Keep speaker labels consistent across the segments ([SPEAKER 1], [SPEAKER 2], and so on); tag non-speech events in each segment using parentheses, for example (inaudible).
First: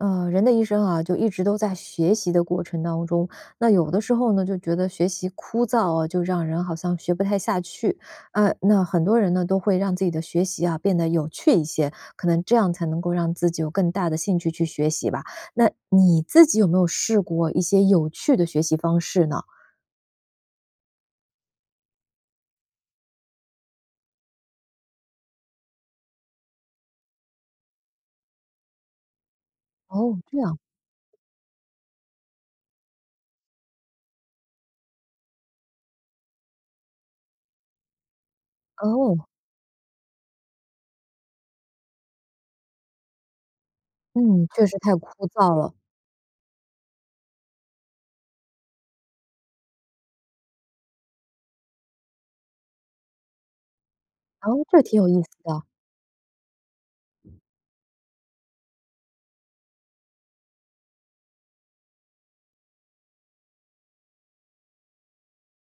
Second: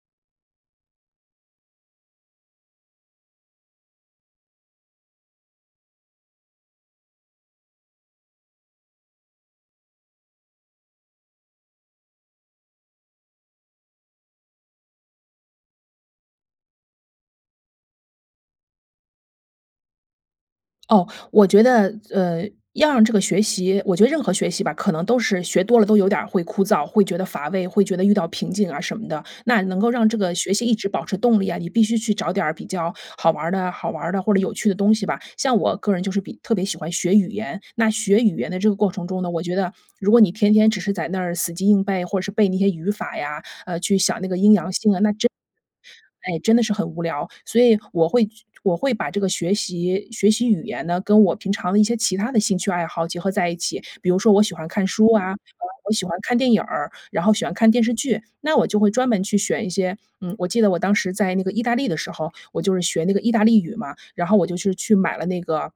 [SPEAKER 1] 呃，人的一生啊，就一直都在学习的过程当中。那有的时候呢，就觉得学习枯燥哦，就让人好像学不太下去。呃，那很多人呢，都会让自己的学习啊，变得有趣一些，可能这样才能够让自己有更大的兴趣去学习吧。那你自己有没有试过一些有趣的学习方式呢？
[SPEAKER 2] 哦，我觉得，呃，要让这个学习我觉得任何学习吧，可能都是学多了，都有点儿会枯燥，会觉得乏味，会觉得遇到瓶颈啊什么的。那能够让
[SPEAKER 1] 哦，
[SPEAKER 2] 这个
[SPEAKER 1] 这
[SPEAKER 2] 学
[SPEAKER 1] 样。
[SPEAKER 2] 习一直保持动力啊，你必须去找点儿比较好玩儿的好玩儿的，或者有趣的东西吧。像我个人就是比特别喜欢学语言，那学语言的这个过程中
[SPEAKER 1] 哦。
[SPEAKER 2] 呢，我觉得，如果你天天只是在那儿死记硬背，或是背那些语法呀，呃，去想那个
[SPEAKER 1] 嗯，
[SPEAKER 2] 阴
[SPEAKER 1] 确
[SPEAKER 2] 阳
[SPEAKER 1] 实
[SPEAKER 2] 性
[SPEAKER 1] 太
[SPEAKER 2] 啊，那
[SPEAKER 1] 枯
[SPEAKER 2] 真
[SPEAKER 1] 燥了。
[SPEAKER 2] 哎，真的是很无聊。所以我会去我会把这个学习学习语言呢，跟我平常的一些其他的兴趣爱好结合在一起。比如说我喜欢
[SPEAKER 1] 哦，这
[SPEAKER 2] 看
[SPEAKER 1] 挺有
[SPEAKER 2] 书
[SPEAKER 1] 意思
[SPEAKER 2] 啊，嗯，
[SPEAKER 1] 的。
[SPEAKER 2] 我喜欢看电影儿，然后喜欢看电视剧。那我就会专门去选一些嗯，我记得我当时在那个意大利的时候，我就是学那个意大利语嘛，然后我就是去买了那个，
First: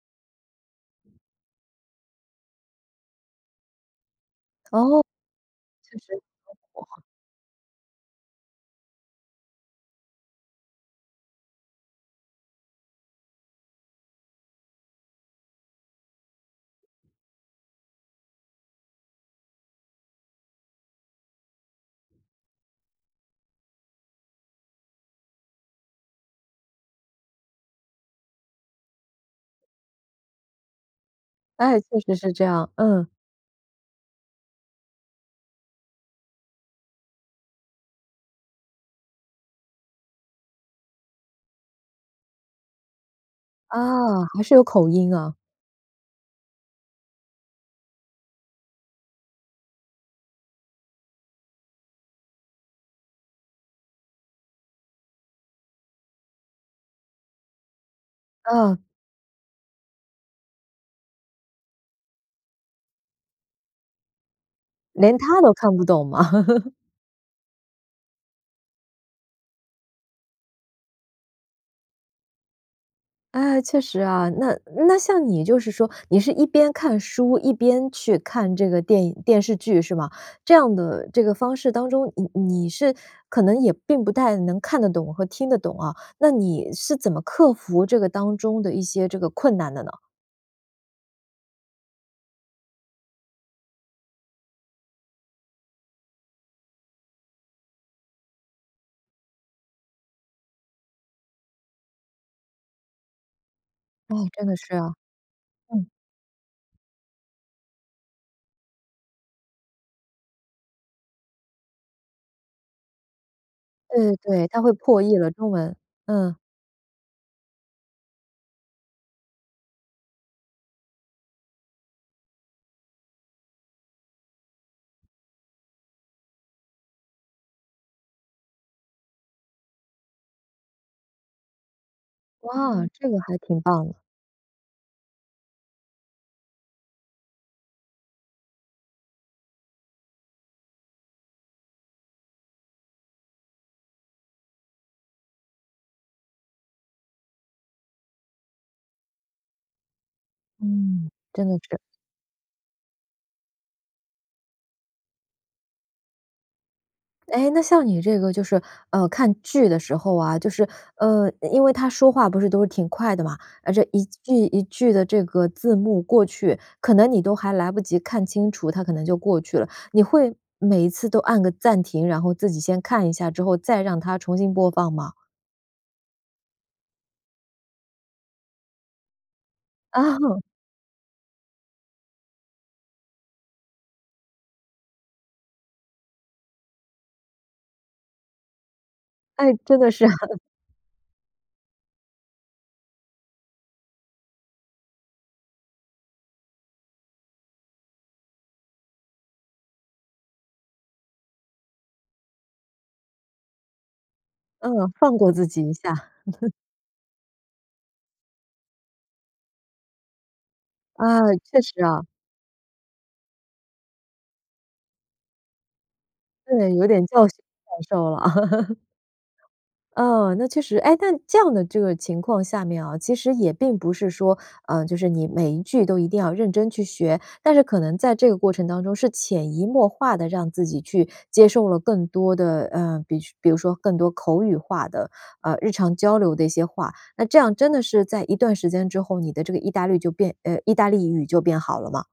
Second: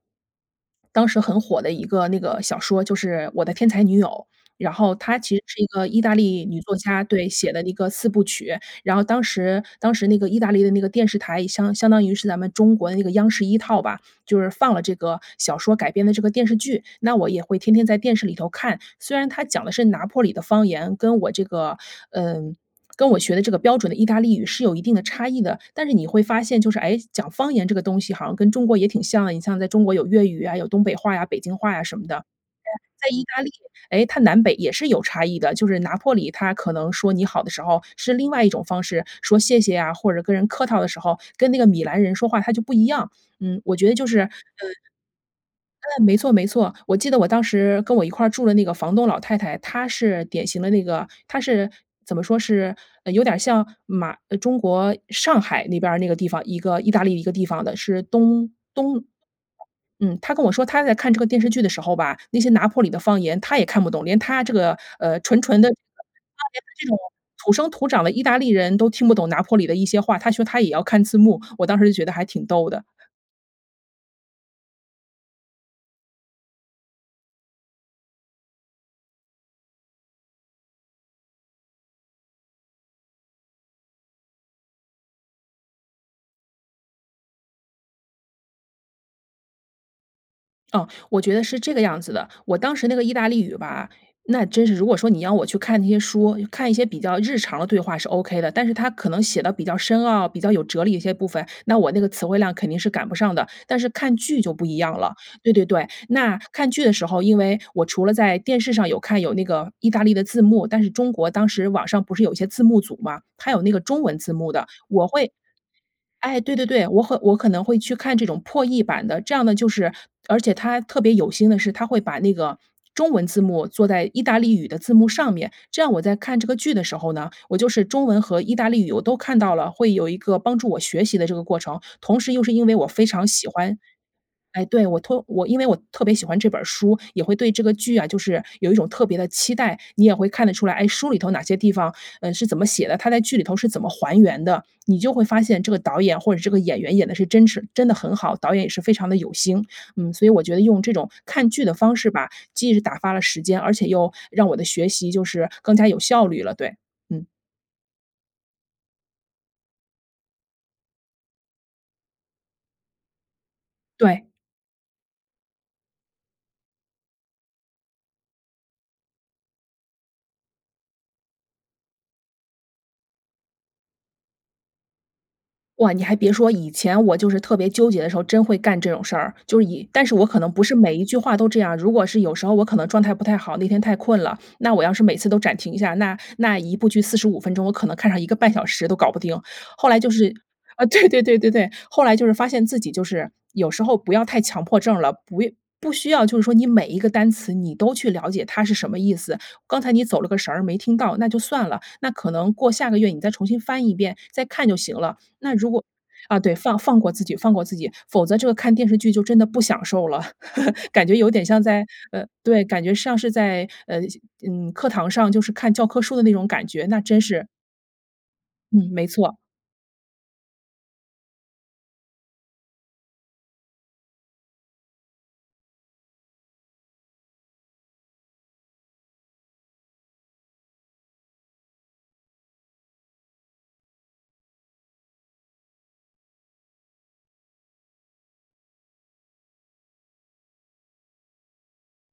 [SPEAKER 2] 当时很火的一个那个小说，就是《我的天才女友》。然后
[SPEAKER 1] 哦，
[SPEAKER 2] 它其实是一个
[SPEAKER 1] 确
[SPEAKER 2] 意
[SPEAKER 1] 实
[SPEAKER 2] 大
[SPEAKER 1] 很
[SPEAKER 2] 利女作
[SPEAKER 1] 火啊。
[SPEAKER 2] 家，对，写的一个四部曲。然后当时当时那个意大利的那个电视台，相相当于是咱们中国的那个央视一套吧，就是放了这个小说改编的这个电视剧。那我也会天天在电视里头看。虽然他讲的是拿坡里的方言，跟我这个嗯，跟我学的这个标准的意大利语是有一定的差异的，但是你会发现就是，诶，讲方言这个东西好像跟中国也挺像。你像在中国有粤语啊，有东北话呀，北京话
[SPEAKER 1] 哎，
[SPEAKER 2] 呀什
[SPEAKER 1] 确
[SPEAKER 2] 么
[SPEAKER 1] 实
[SPEAKER 2] 的。
[SPEAKER 1] 是这样，嗯。
[SPEAKER 2] 对啊，在意大利，诶，它南北也是有差异的。就是拿坡里他可能说你好的时候是另外一种方式，说谢谢啊，或者跟人客套的时候，跟那个米兰人说话他就不一样。嗯，我觉得就是，
[SPEAKER 1] 啊，
[SPEAKER 2] 呃
[SPEAKER 1] 还是有口音啊。
[SPEAKER 2] 嗯，没错没错。我记得我当时跟我一块儿住的那个房东老太太，她是典型的那个她是怎么说是呃，有点儿像马呃，中国上海那边儿那个地方，一个意大利一个地方的，是东
[SPEAKER 1] 嗯。
[SPEAKER 2] 东嗯，她跟我说她在看这个电视剧的时候吧，那些拿坡里的方言她也看不懂。连她这个，
[SPEAKER 1] 连
[SPEAKER 2] 呃，
[SPEAKER 1] 她
[SPEAKER 2] 纯
[SPEAKER 1] 都
[SPEAKER 2] 纯的这个
[SPEAKER 1] 看
[SPEAKER 2] 就
[SPEAKER 1] 不懂吗？
[SPEAKER 2] 连
[SPEAKER 1] (chuckles)
[SPEAKER 2] 她这种土生土长的意大利人都听不懂拿坡里的一些话，她说她也要看字幕，我当时就觉得还挺逗的。
[SPEAKER 1] 哎，确实啊。那那像你就是说，你是一边看书，一边去看这个电影电视剧是吗？这样的这个方式当中，你你是可能也并不太能看得懂和听得懂啊。那你是怎么克服这个当中的一些这个困难的呢？
[SPEAKER 2] 哦，我觉得是这个样子的。我当时那个意大利语吧，那真是如果说你要我去看那些书，看一些比较日常的对话是 ok 的。但是它可能写得比较深奥，比较有哲理的一些部分，那我那个词汇量肯定是赶不上的。但是看
[SPEAKER 1] 哦，
[SPEAKER 2] 剧
[SPEAKER 1] 真
[SPEAKER 2] 就
[SPEAKER 1] 的
[SPEAKER 2] 不
[SPEAKER 1] 是
[SPEAKER 2] 一
[SPEAKER 1] 啊。
[SPEAKER 2] 样了对对对，
[SPEAKER 1] 嗯。
[SPEAKER 2] 那看剧的时候，因为我除了在电视上有看有那个意大利的字幕，但是中国当时网上不是有一些字幕组嘛，它有那个中
[SPEAKER 1] 对对
[SPEAKER 2] 文字
[SPEAKER 1] 对，
[SPEAKER 2] 幕
[SPEAKER 1] 它
[SPEAKER 2] 的，
[SPEAKER 1] 会破
[SPEAKER 2] 我
[SPEAKER 1] 译
[SPEAKER 2] 会
[SPEAKER 1] 了中文，嗯。
[SPEAKER 2] 哎，对对对，我会我和可能会去看这种破译版的。这样呢，就是而且它特别有心的是它会把那个中文字幕做在意大利语的字幕上面。这样我在看这个剧的时候呢，我就是中文和意大利语，我都看到了，会有一个帮助我学习的这个过程。同时又是因为
[SPEAKER 1] 哇，
[SPEAKER 2] 我非
[SPEAKER 1] 这个
[SPEAKER 2] 常
[SPEAKER 1] 还
[SPEAKER 2] 喜
[SPEAKER 1] 挺
[SPEAKER 2] 欢
[SPEAKER 1] 棒的。
[SPEAKER 2] 哎，对，我托我因为我特别喜欢这本儿书，也会对这个剧啊，就是有一种特别的期待。你也会看得出来，哎，书里头哪些地方，呃，是怎么写的，它在剧里头是怎么还原的。你就会发现这个导演或者这个演员演得是真是真的很好，导演也是非常地有心。嗯，所以我觉得用这
[SPEAKER 1] 嗯，
[SPEAKER 2] 种
[SPEAKER 1] 真
[SPEAKER 2] 看
[SPEAKER 1] 的
[SPEAKER 2] 剧的
[SPEAKER 1] 是。
[SPEAKER 2] 方式吧，既是打发了时间，而且又让我的学习就是更加有效率了，对，嗯。
[SPEAKER 1] 哎，那像你这个就是，呃，看剧的时候啊，就是，呃，因因为他说话不是都是挺快的嘛，啊，这一
[SPEAKER 2] 对。
[SPEAKER 1] 句一句的这个字幕过去，可能你都还来不及看清楚，它可能就过去了。你会每一次都按个暂停，然后自己先看一下之后再让它重新播放吗？
[SPEAKER 2] 哇，你还别说，以前我就是特别纠结的时候，真会干这种事儿！就是以但是我可
[SPEAKER 1] 啊。
[SPEAKER 2] 能不是每一句话都这样。如果是有时候我可能状态不太好，那天太困了，那我要是每次都暂停一下，那那一部剧45分钟，我可能看上1.5小时都搞不定。
[SPEAKER 1] 诶，真的
[SPEAKER 2] 后来
[SPEAKER 1] 是。
[SPEAKER 2] 就是
[SPEAKER 1] (chuckles)
[SPEAKER 2] 啊，对对对对对，后来就是发现自己就是，有时候不要太强迫症了。不要不需要就是说，你每一个单词你都去了解它是什么意思。刚才你走了个神儿，没听到，那就算了。那可能过下个月你再重新翻一遍，再看就
[SPEAKER 1] 嗯，
[SPEAKER 2] 行
[SPEAKER 1] 放
[SPEAKER 2] 了。
[SPEAKER 1] 过自
[SPEAKER 2] 那
[SPEAKER 1] 己
[SPEAKER 2] 如
[SPEAKER 1] 一
[SPEAKER 2] 果
[SPEAKER 1] 下。
[SPEAKER 2] 啊，
[SPEAKER 1] (chuckles)
[SPEAKER 2] 对，放放过自己放过自己，否则这个看电视剧就真的不享受了，(chuckles) 感
[SPEAKER 1] 啊，
[SPEAKER 2] 觉有点
[SPEAKER 1] 确
[SPEAKER 2] 像
[SPEAKER 1] 实
[SPEAKER 2] 在
[SPEAKER 1] 啊。
[SPEAKER 2] 呃，对，感觉像是在，呃，嗯，课堂上就是看教科书的那种感
[SPEAKER 1] 对，有
[SPEAKER 2] 觉，那
[SPEAKER 1] 点
[SPEAKER 2] 真
[SPEAKER 1] 教学
[SPEAKER 2] 是
[SPEAKER 1] 感受了。(laughs)
[SPEAKER 2] 嗯，没错。
[SPEAKER 1] 嗯，那确实诶，那这样的这个情况下面啊，其实也并不是说，呃，就是你每一句都一定要认真去学，但是可能在这个过程当中，是潜移默化地让自己去接受了更多的，呃，比比如说更多口语化的，呃，日常交流的一些话。那这样真的是在一段时间之后，你的这个意大绿就变呃，意大利语就变好了吗？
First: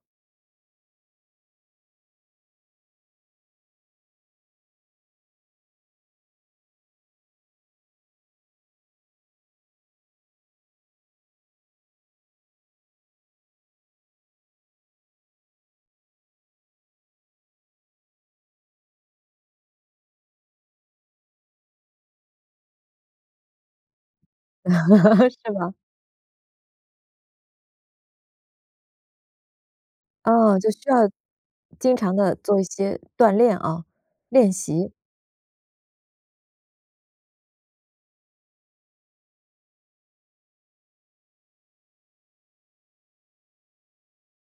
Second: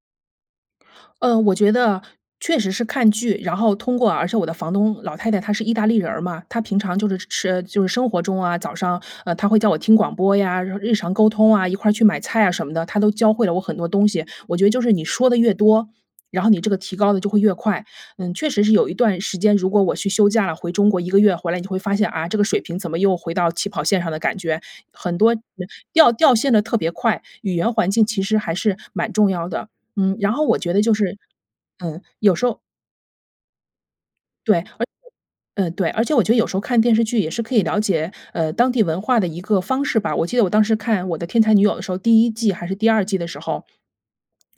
[SPEAKER 2] 呃，我觉得啊，确实是看剧，然后通过啊而且我的房东老太太她是意大利人儿嘛，她平常就是吃呃，就是生活中啊，早上，呃，她会叫我听广播呀，然后日常沟通啊，一块儿去买菜啊什么的，她都教会了我很多东西。我觉得就是你说得越多，然后你这个提高得就会越快。嗯，确实是有一段时间，如果我去休假了，回中国1个月回来，你就会发现，啊，这个水平怎么又回到起跑线上的感觉，很
[SPEAKER 1] (laughs)
[SPEAKER 2] 多词
[SPEAKER 1] 是吗？
[SPEAKER 2] 掉掉线得特别快，语言环境其实还是蛮重要的。嗯，然后我
[SPEAKER 1] 啊，就
[SPEAKER 2] 觉得
[SPEAKER 1] 需
[SPEAKER 2] 就
[SPEAKER 1] 要
[SPEAKER 2] 是
[SPEAKER 1] 经
[SPEAKER 2] 嗯，
[SPEAKER 1] 常
[SPEAKER 2] 有
[SPEAKER 1] 地
[SPEAKER 2] 时候
[SPEAKER 1] 做一些锻炼啊，练
[SPEAKER 2] 对，而且
[SPEAKER 1] 习。
[SPEAKER 2] 嗯，对，而且我觉得有时候看电视剧也是可以了解，呃，当地文化的一个方式吧。我记得我当时看《我的天才女友》的时候，第1季还是第2季的时候，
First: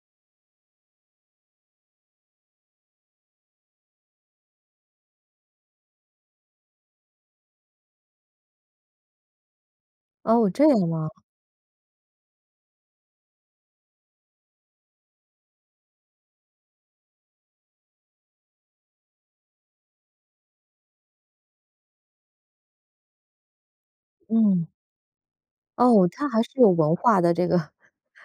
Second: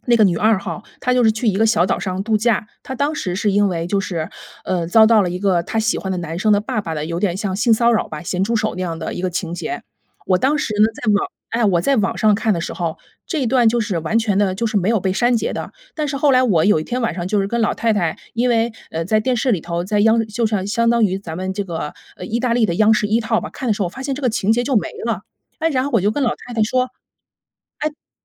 [SPEAKER 2] 那个女二号，她就是去一个小岛上度假。她当时是因为就是，呃，遭到了一个她喜欢的男生的爸爸的，有点像性骚扰吧，咸猪手那样的一个情节。我
[SPEAKER 1] 哦，
[SPEAKER 2] 当
[SPEAKER 1] 这
[SPEAKER 2] 时呢
[SPEAKER 1] 样吗？
[SPEAKER 2] 在网哎，我在网上看的时候，这一段就是完全的就是没有被删节的。但是后来我有一天晚上就是跟老太太因为，呃，在电视里头，在央就是啊，相当于咱们这个，呃，意大利的央视一套吧，看的时候发现这个情节
[SPEAKER 1] 嗯。
[SPEAKER 2] 就没了。哎，然后我
[SPEAKER 1] 哦，
[SPEAKER 2] 就跟
[SPEAKER 1] 她
[SPEAKER 2] 老
[SPEAKER 1] 还是
[SPEAKER 2] 太太
[SPEAKER 1] 有
[SPEAKER 2] 说哎，
[SPEAKER 1] 文化的这个 (chuckles)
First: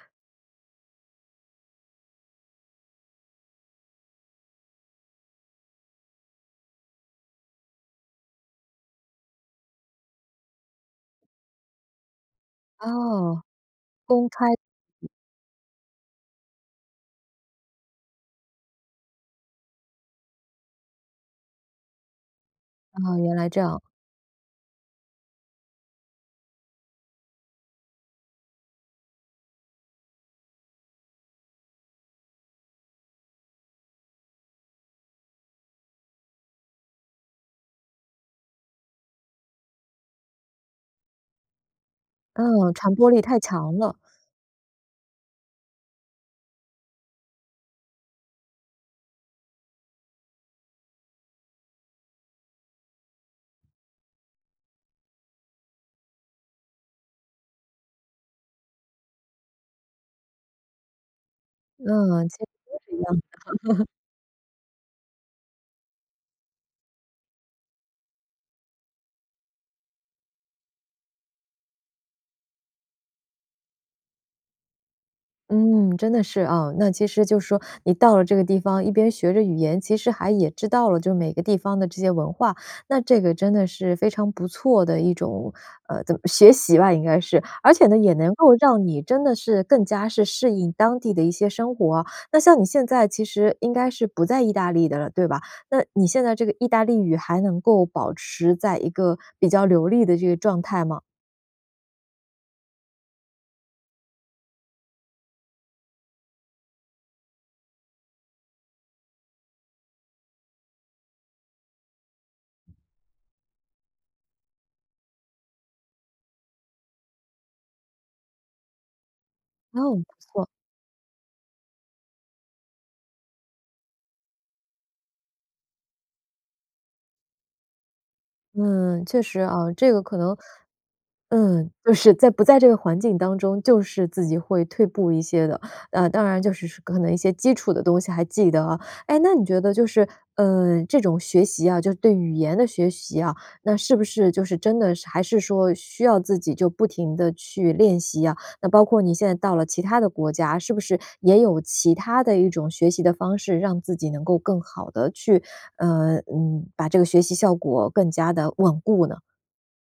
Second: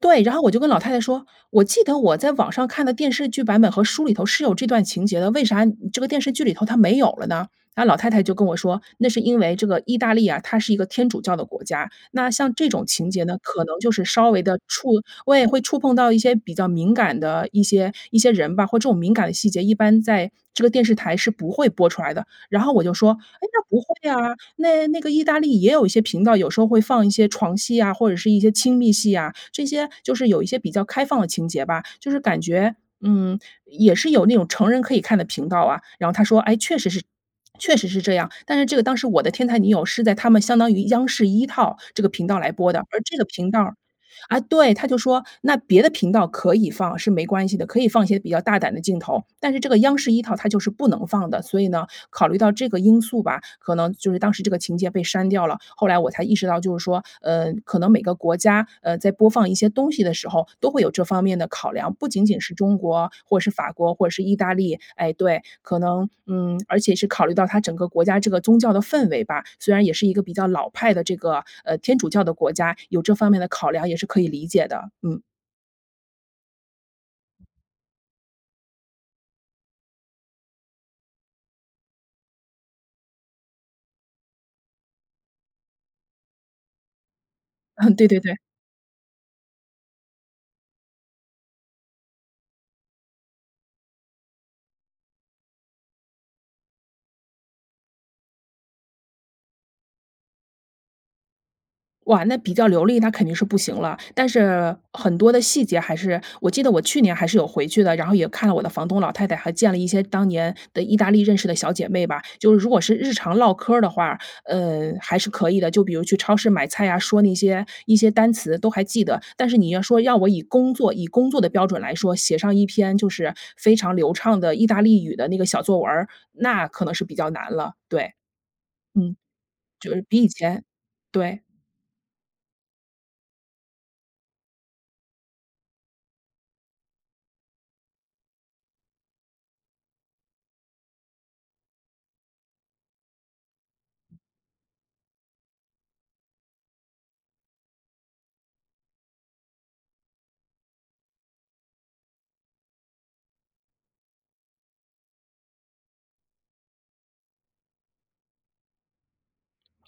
[SPEAKER 2] 对，然后我就跟老太太说：“我记得我在网上看的电视剧版本和书里头是有这段情节的，为啥这个电视剧里头它没有了呢？”那老太太就跟我说，那是因为这个意大利啊，它是一个天主教的国家，那像这种情节呢，
[SPEAKER 1] 哦，
[SPEAKER 2] 可能就是
[SPEAKER 1] 公
[SPEAKER 2] 稍微
[SPEAKER 1] 开。
[SPEAKER 2] 地触对，会触碰到一些比较敏感的一些一些人吧，或这种敏感的细节，一般在这个电视台是不会播出来的。然后我就说：
[SPEAKER 1] 啊，原来
[SPEAKER 2] “哎，
[SPEAKER 1] 这
[SPEAKER 2] 那不
[SPEAKER 1] 样。
[SPEAKER 2] 会啊，那那个意大利也有一些频道，有时候会放一些床戏啊，或者是一些亲密戏啊，这些就是有一些比较开放的情节吧，就是感觉，嗯，也是有那种成人可以看的频道啊？”然后她说：“诶，确实是 (swallows) 确实是这样。”但是这个当时《我的天才女友》是在他们相当于央视一套这个频道来
[SPEAKER 1] 嗯，
[SPEAKER 2] 播的，
[SPEAKER 1] 传
[SPEAKER 2] 而
[SPEAKER 1] 播
[SPEAKER 2] 这
[SPEAKER 1] 力
[SPEAKER 2] 个
[SPEAKER 1] 太
[SPEAKER 2] 频道儿
[SPEAKER 1] 强了。
[SPEAKER 2] 啊，对，她就说，那别的频道可以放是没关系的，可以放一些比较大胆的镜头，但是这个央视一套它就是不能放的。所以呢，考虑到这个因素吧，可能就是当时这个情节被删掉了。后来我才意识到就是说，呃，可能每个国家，呃，在播放一些东西的时候，都会有这方面的考量，不仅
[SPEAKER 1] 嗯，其
[SPEAKER 2] 仅
[SPEAKER 1] 实
[SPEAKER 2] 是中
[SPEAKER 1] 都
[SPEAKER 2] 国
[SPEAKER 1] 是一
[SPEAKER 2] 啊，
[SPEAKER 1] 样的。
[SPEAKER 2] 或者是法
[SPEAKER 1] (laughs)
[SPEAKER 2] 国或者是意大利，哎，对，可能，嗯，而且是考虑到它整个国家这个宗教的氛围吧，虽然也是一个比较老派的这个，呃，天主教的国家，有这方面的考量也是可以理解的，嗯。
[SPEAKER 1] 嗯，真的是啊。那其实就是说，你到了这个地方，一边学着语言，其实还也知道了就是每个地方的这些文化，那这个真的是非常不错的一种呃，怎么学习吧，应该是。而且
[SPEAKER 2] 嗯，
[SPEAKER 1] 呢，
[SPEAKER 2] 对
[SPEAKER 1] 也
[SPEAKER 2] 对-
[SPEAKER 1] 能
[SPEAKER 2] 对。
[SPEAKER 1] 够让你真的是更加是适应当地的一些生活啊。那像你现在其实应该是不在意大利的了，对吧？那你现在这个意大利语，还能够保持在一个比较流利的这个状态吗？
[SPEAKER 2] 哇，那比较流利，那肯定是不行了。但是，很多的细节还是我记得我去年还是有回去的，然后也看了我的房东老太太，还见了一些当年的意大利认识的小姐妹吧。就是如果是日常唠嗑儿的话，呃，还是可以的，就比如去超市买菜啊，说那些一些单词都还记得。但是你要
[SPEAKER 1] 哦，
[SPEAKER 2] 说，
[SPEAKER 1] 不
[SPEAKER 2] 要我以
[SPEAKER 1] 错。
[SPEAKER 2] 工作以工作的标准来说，写上一篇就是非常流畅的意大利语的那个小作文儿，那可能是比较难了，对。
[SPEAKER 1] 嗯，
[SPEAKER 2] 嗯，
[SPEAKER 1] 确实啊。这
[SPEAKER 2] 就
[SPEAKER 1] 个
[SPEAKER 2] 是
[SPEAKER 1] 可
[SPEAKER 2] 比以
[SPEAKER 1] 能，
[SPEAKER 2] 前对。
[SPEAKER 1] 嗯，就是在不在这个环境当中，就是自己会退步一些的，呃，当然就是说可能一些基础的东西还记得啊。哎，那你觉得就是，嗯，这种学习啊，就是对语言的学习啊，那是不是就是真的是还是说，需要自己就不停地去练习啊？那包括你现在到了其他的国家，是不是也有其他的一种学习的方式，让自己能够更好地去呃，嗯，把这个学习效果更加地稳固呢？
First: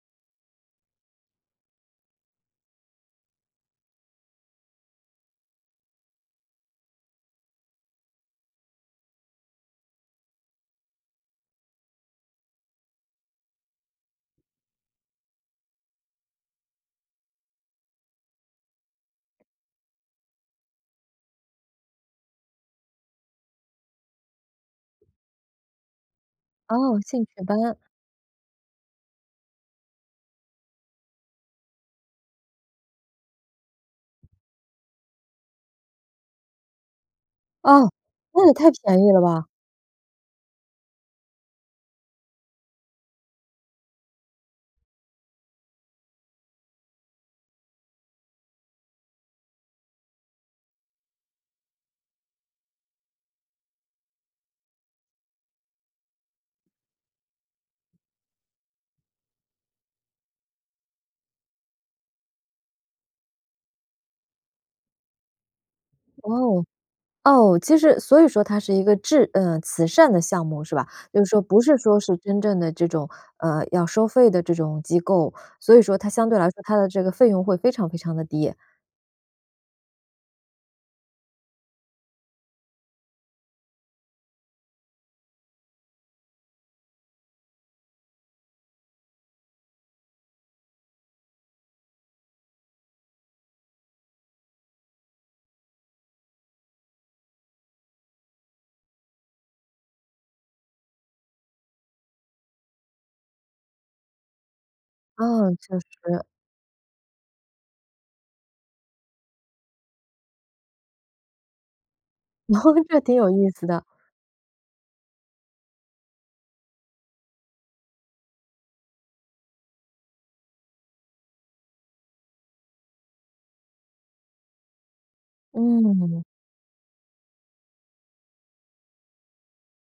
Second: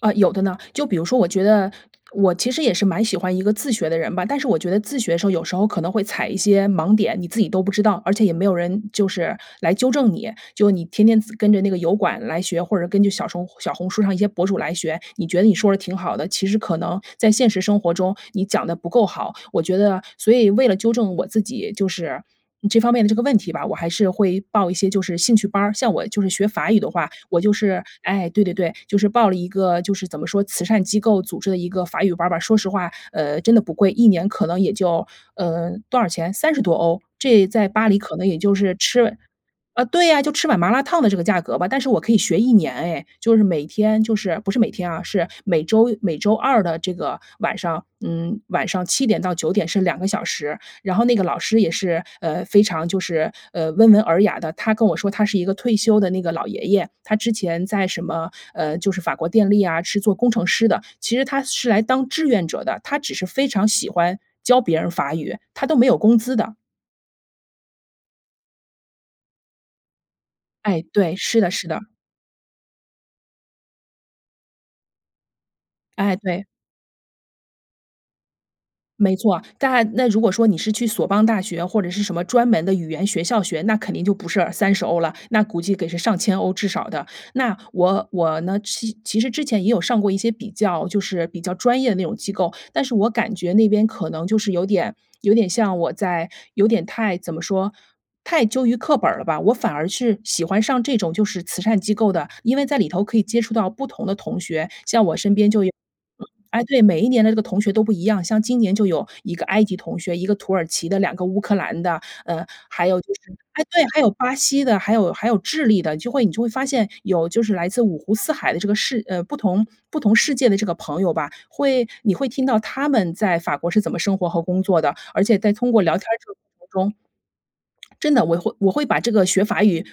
[SPEAKER 2] 呃，有的呢。就比如说我觉得，我其实也是蛮喜欢一个自学的人吧，但是我觉得自学时候有时候可能会踩一些盲点，你自己都不知道，而且也没有人就是来纠正你。就你天天自跟着那个油管来学，或者是根据小什小红书上一些博主来学，你觉得你说着挺好的，其实可能在现实生活中，你讲得不够好。我觉得所以为了纠正我自己就是，嗯，这方面的这个问题吧，我还是会报一些就是兴趣班儿。像我就是学法语的
[SPEAKER 1] 哦，
[SPEAKER 2] 话，
[SPEAKER 1] 兴
[SPEAKER 2] 我
[SPEAKER 1] 趣
[SPEAKER 2] 就
[SPEAKER 1] 班。
[SPEAKER 2] 是，哎对对对，就是报了一个，就是怎么说，慈善机构组织的一个法语班儿吧。说实话，呃，真的不贵，1年可能也就呃，多少钱，30多欧？这在巴
[SPEAKER 1] 哦，
[SPEAKER 2] 黎可能也
[SPEAKER 1] 那也
[SPEAKER 2] 就
[SPEAKER 1] 太
[SPEAKER 2] 是
[SPEAKER 1] 便宜
[SPEAKER 2] 吃
[SPEAKER 1] 了吧。
[SPEAKER 2] 呃，对呀，就吃碗麻辣烫的这个价格吧，但是我可以学1年哎。就是每天就是不是每天啊，是每周每周二的这个晚上，嗯，晚上7点到9点是2个小时。然后那个老师也是，呃，非常就是，呃，温文尔雅的。他跟我说他是一个退休的那个老爷爷，他之前在什么，呃，就是法国电力啊，是做工程师的，其实他是来当志愿者的，他只是非常喜欢教别人法语，他都没有工资的。
[SPEAKER 1] 哦，哦，其实所以说它是一个智嗯，慈善的项目是
[SPEAKER 2] 哎，
[SPEAKER 1] 吧？
[SPEAKER 2] 对，
[SPEAKER 1] 就是
[SPEAKER 2] 是
[SPEAKER 1] 说，
[SPEAKER 2] 的
[SPEAKER 1] 不
[SPEAKER 2] 是
[SPEAKER 1] 是
[SPEAKER 2] 的。
[SPEAKER 1] 说是真正的这种，呃，要收费的这种机构。所以说它
[SPEAKER 2] 哎，
[SPEAKER 1] 相对
[SPEAKER 2] 对。
[SPEAKER 1] 来说它的这个费用会非常非常地低。
[SPEAKER 2] 没错。但那如果说你是去索邦大学或者是什么专门的语言学校学，那肯定就不是30欧了，那估计得是上千欧至少的。那我我呢其其实之前也有上过一些比较就是比较专业的那种机构，但是我感觉那边可能就是有点有点像我在有点太怎么说，太究于课本儿了吧，我反而是喜欢上这种就是慈善机构的。因为在里头可以接触到不同的同学，像我身边
[SPEAKER 1] 嗯，
[SPEAKER 2] 就有
[SPEAKER 1] 确实。
[SPEAKER 2] 嗯，哎，对，每一年的这个同学都不一样。像今年就有一个埃及同学，一个土耳其的，两个乌克兰的，呃，
[SPEAKER 1] (laughs)
[SPEAKER 2] 还有
[SPEAKER 1] 这
[SPEAKER 2] 就
[SPEAKER 1] 挺有
[SPEAKER 2] 是
[SPEAKER 1] 意
[SPEAKER 2] 哎，
[SPEAKER 1] 思的。
[SPEAKER 2] 对，还有巴西的，还有还有智利的就会你就会发现有就是来自五湖四海的这个世呃，不同不同世界的这个朋友吧，会你会听到他们在法国是怎么生活和工作的，而且在通过聊天
[SPEAKER 1] 嗯。
[SPEAKER 2] 这个过程中真的，我会我会把这个学法语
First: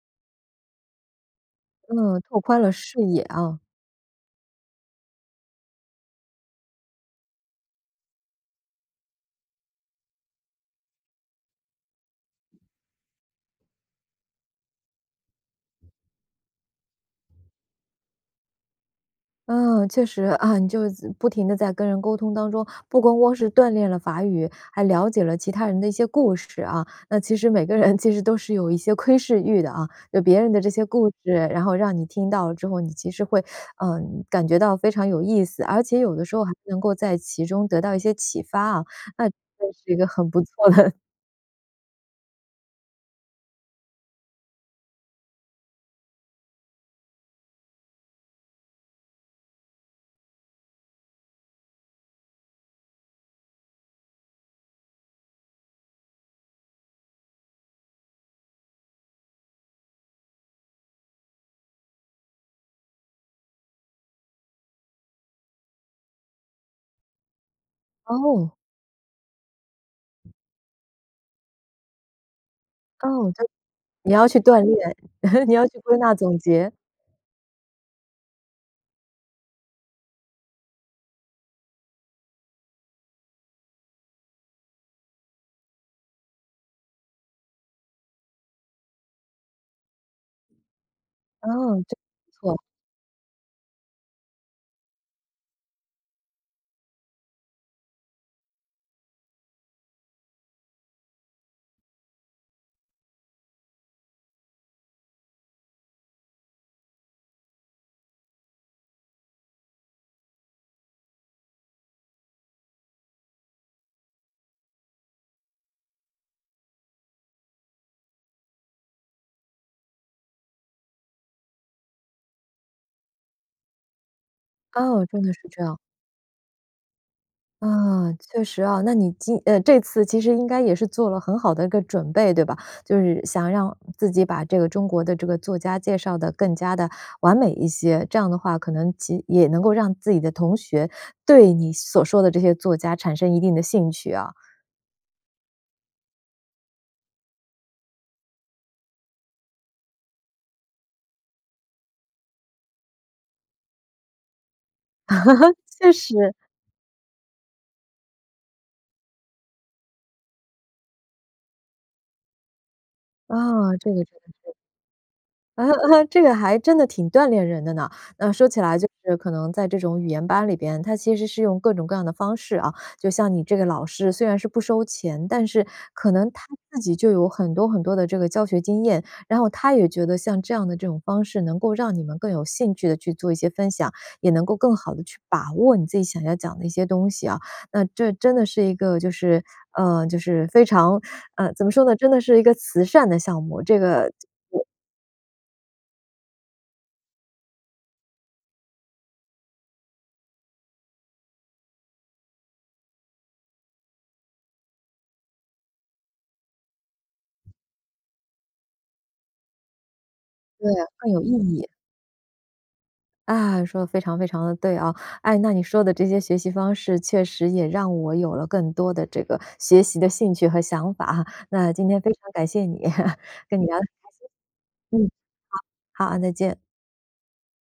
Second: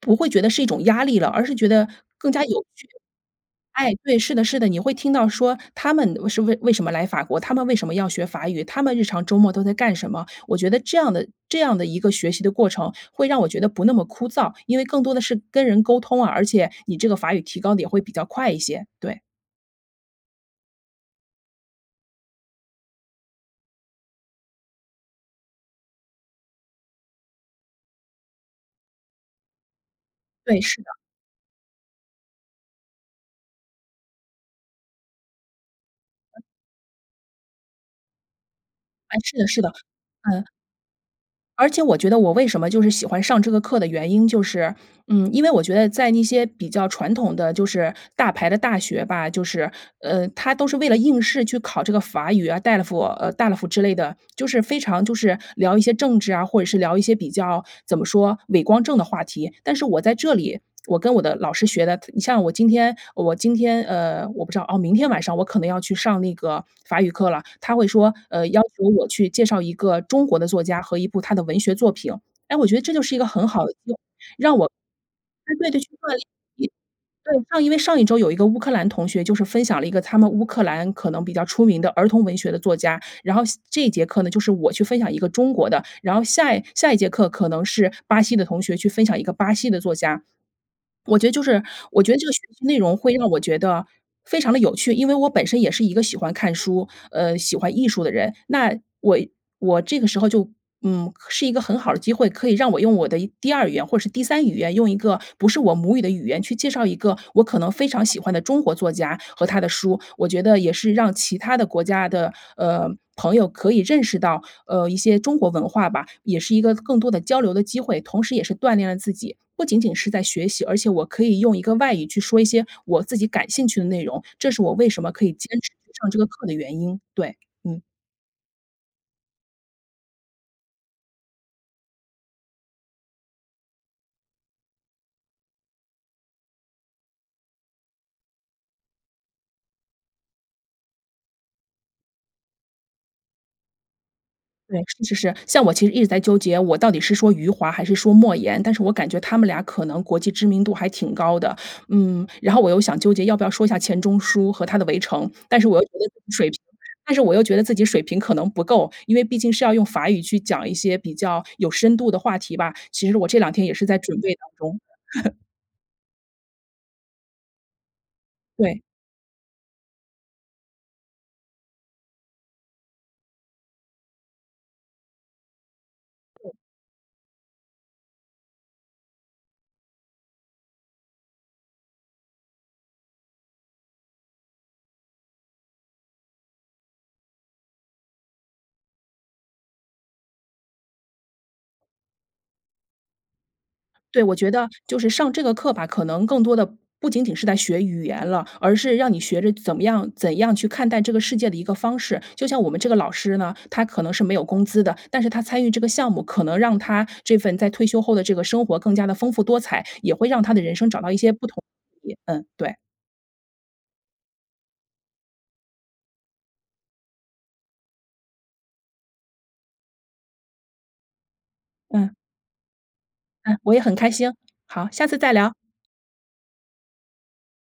[SPEAKER 2] 不会觉得是一种压力了，而是觉得
[SPEAKER 1] 嗯，
[SPEAKER 2] 更
[SPEAKER 1] 拓
[SPEAKER 2] 加
[SPEAKER 1] 宽
[SPEAKER 2] 有
[SPEAKER 1] 了
[SPEAKER 2] 趣。
[SPEAKER 1] 视野啊。
[SPEAKER 2] 哎，对，是的是的，你会听到说他们为是为为什么来法国？他们为什么要学法语？他们日常周末都在干什么？我觉得这样的这样的一个学习的过程，会让我觉得不那么枯燥，因为更多的是跟人沟通啊，而且你这个法语提高得也会比较快一些，对。
[SPEAKER 1] 嗯，确实，啊，你就是自不停地在跟人沟通当中，不光光是锻炼了法语，还了解了其他人的一些故事啊。那其实每个人其实都是有一些窥视欲的啊。有别人的
[SPEAKER 2] 对，
[SPEAKER 1] 这
[SPEAKER 2] 是
[SPEAKER 1] 些
[SPEAKER 2] 的。
[SPEAKER 1] 故事，然后让你听到了之后，你其实会，呃，感觉到非常有意思。而且有的时候还能够在其中得到一些启发啊，
[SPEAKER 2] 诶，
[SPEAKER 1] 那这
[SPEAKER 2] 是的是的，
[SPEAKER 1] 是一个很不
[SPEAKER 2] 嗯。
[SPEAKER 1] 错的 (laughs)
[SPEAKER 2] 而且我觉得我为什么就是喜欢上这个课的原因就是，嗯，因为我觉得在那些比较传统的就是大牌的大学吧，就是，呃，它都是为了应试去考这个法语啊，DELF 呃，DELF 之类的。就是非常就是，聊一些政治啊，或者是聊一些比较，怎么说，伟光正的话题。但是我在这里，我跟我的老师学的，它你像我今天我今天，呃，我不知道哦，明天晚上我可能要去上那个法语课了，他会说，呃，
[SPEAKER 1] 哦。
[SPEAKER 2] 要求我去介绍一个中国的作家和一部他的文学作品。诶，我觉得这就是一个
[SPEAKER 1] 哦，就
[SPEAKER 2] 很好的，(unintelligible)
[SPEAKER 1] 你要去
[SPEAKER 2] 让
[SPEAKER 1] 锻
[SPEAKER 2] 我
[SPEAKER 1] 炼，(chuckles)
[SPEAKER 2] 对
[SPEAKER 1] 你要
[SPEAKER 2] 对
[SPEAKER 1] 去
[SPEAKER 2] 对，去
[SPEAKER 1] 归
[SPEAKER 2] 锻
[SPEAKER 1] 纳
[SPEAKER 2] 炼，
[SPEAKER 1] 总结。
[SPEAKER 2] 一对，上因为上一周有一个乌克兰同学就是分享了一个他们乌克兰可能比较出名的儿童文学的作家。然后下这一节课呢，就是我去分享一个中国的。然后下一下一节课可能是巴西的同学去分享一个巴西的作家。(swallows) 我觉得就是
[SPEAKER 1] 哦，真
[SPEAKER 2] 我觉得这
[SPEAKER 1] 不
[SPEAKER 2] 个学
[SPEAKER 1] 错。
[SPEAKER 2] 习内容会让我觉得非常地有趣，因为我本身也是一个喜欢看书，呃，喜欢艺术的人。那我我这个时候就嗯，可是一个很好的机会，可以让我用我的第2语言或是第3语言，用一个不是我母语的语言去介绍一个我可能非常喜欢的中国作家和他的书。我觉得也是让其他的国家的，呃，朋友可以认识到，呃，一些中国文化吧。也是一个更多的交流的机会，同时也是锻炼了自己。不仅仅是在学习，而且我可以用一个外语去说一些我自己感兴趣的内容，这是我为什
[SPEAKER 1] 哦，
[SPEAKER 2] 么
[SPEAKER 1] 真
[SPEAKER 2] 可以
[SPEAKER 1] 的是
[SPEAKER 2] 坚
[SPEAKER 1] 这
[SPEAKER 2] 持
[SPEAKER 1] 样。
[SPEAKER 2] 去上这个课的原因，对，嗯。
[SPEAKER 1] 啊，确实啊。那你今呃，这次其实应该也是做了很好的一个准备对吧？就是，想让自己把这个中国的这个作家介绍得更加地完美一些，这样的话可能及也能够让自己的同学，对你所说的这些作家产生一定的兴趣啊。
[SPEAKER 2] 对，是是是。像我其实一直在纠结，我到底是说余华还是说莫言，但是我感觉他们俩可能国际知名度还挺高的。嗯，然后我又想纠结要不要说一下钱钟书和他的《围城》，但是我
[SPEAKER 1] (laughs)
[SPEAKER 2] 又觉
[SPEAKER 1] 确
[SPEAKER 2] 得
[SPEAKER 1] 实。
[SPEAKER 2] 水平但是我又觉得自己水平可能不够，因为毕竟是要用法语去讲一些比较有深度的话题吧。其实我这两天也
[SPEAKER 1] 啊，
[SPEAKER 2] 是
[SPEAKER 1] 这
[SPEAKER 2] 在
[SPEAKER 1] 个这
[SPEAKER 2] 准
[SPEAKER 1] 个
[SPEAKER 2] 备当
[SPEAKER 1] 这个。
[SPEAKER 2] 中。(laughs)
[SPEAKER 1] (laughs) 这个还真的挺锻炼人的呢。呃，说起来
[SPEAKER 2] 对。
[SPEAKER 1] 就是可能在这种语言班里边，它其实是用各种各样的方式啊，就像你这个老师，虽然是不收钱，但是可能他
[SPEAKER 2] 对。
[SPEAKER 1] 自己就有很多很多的这个教学经验。然后他也觉得像这样的这种方式能够让你们更有兴趣地去做一些分享，也能够更好地去把握你自己想要讲的一些东西啊。那这真的是一个就是呃，就是非常呃，怎么说呢，真的是一个慈善的项目。这个
[SPEAKER 2] 对，我觉
[SPEAKER 1] 就是
[SPEAKER 2] 得就是上这个课吧，可能更多的不仅仅是在学语言了，而是让你学着怎么样怎样去看待这个世界的一个方式。就像我们这个老师呢，他可能是没有工资的，但是他参与这个项目，可能让他这份在退休后的这个生活更加地丰富多彩，也会让他的
[SPEAKER 1] 对，
[SPEAKER 2] 人生找到
[SPEAKER 1] 更
[SPEAKER 2] 一
[SPEAKER 1] 有意
[SPEAKER 2] 些不同
[SPEAKER 1] 义。
[SPEAKER 2] 的意义，嗯，对。
[SPEAKER 1] 啊，说得非常非常地对啊。哎，那你说的这些学习方式确实也让我有了更多的这个学习的兴趣和想法哈，那今天非
[SPEAKER 2] 嗯。
[SPEAKER 1] 常感谢你，(laughs)
[SPEAKER 2] 嗯，
[SPEAKER 1] 跟你
[SPEAKER 2] 我
[SPEAKER 1] 聊
[SPEAKER 2] 也
[SPEAKER 1] 得很
[SPEAKER 2] 很开心。好，
[SPEAKER 1] 开
[SPEAKER 2] 下
[SPEAKER 1] 心。嗯，
[SPEAKER 2] 次再聊。
[SPEAKER 1] 好，好啊，再见。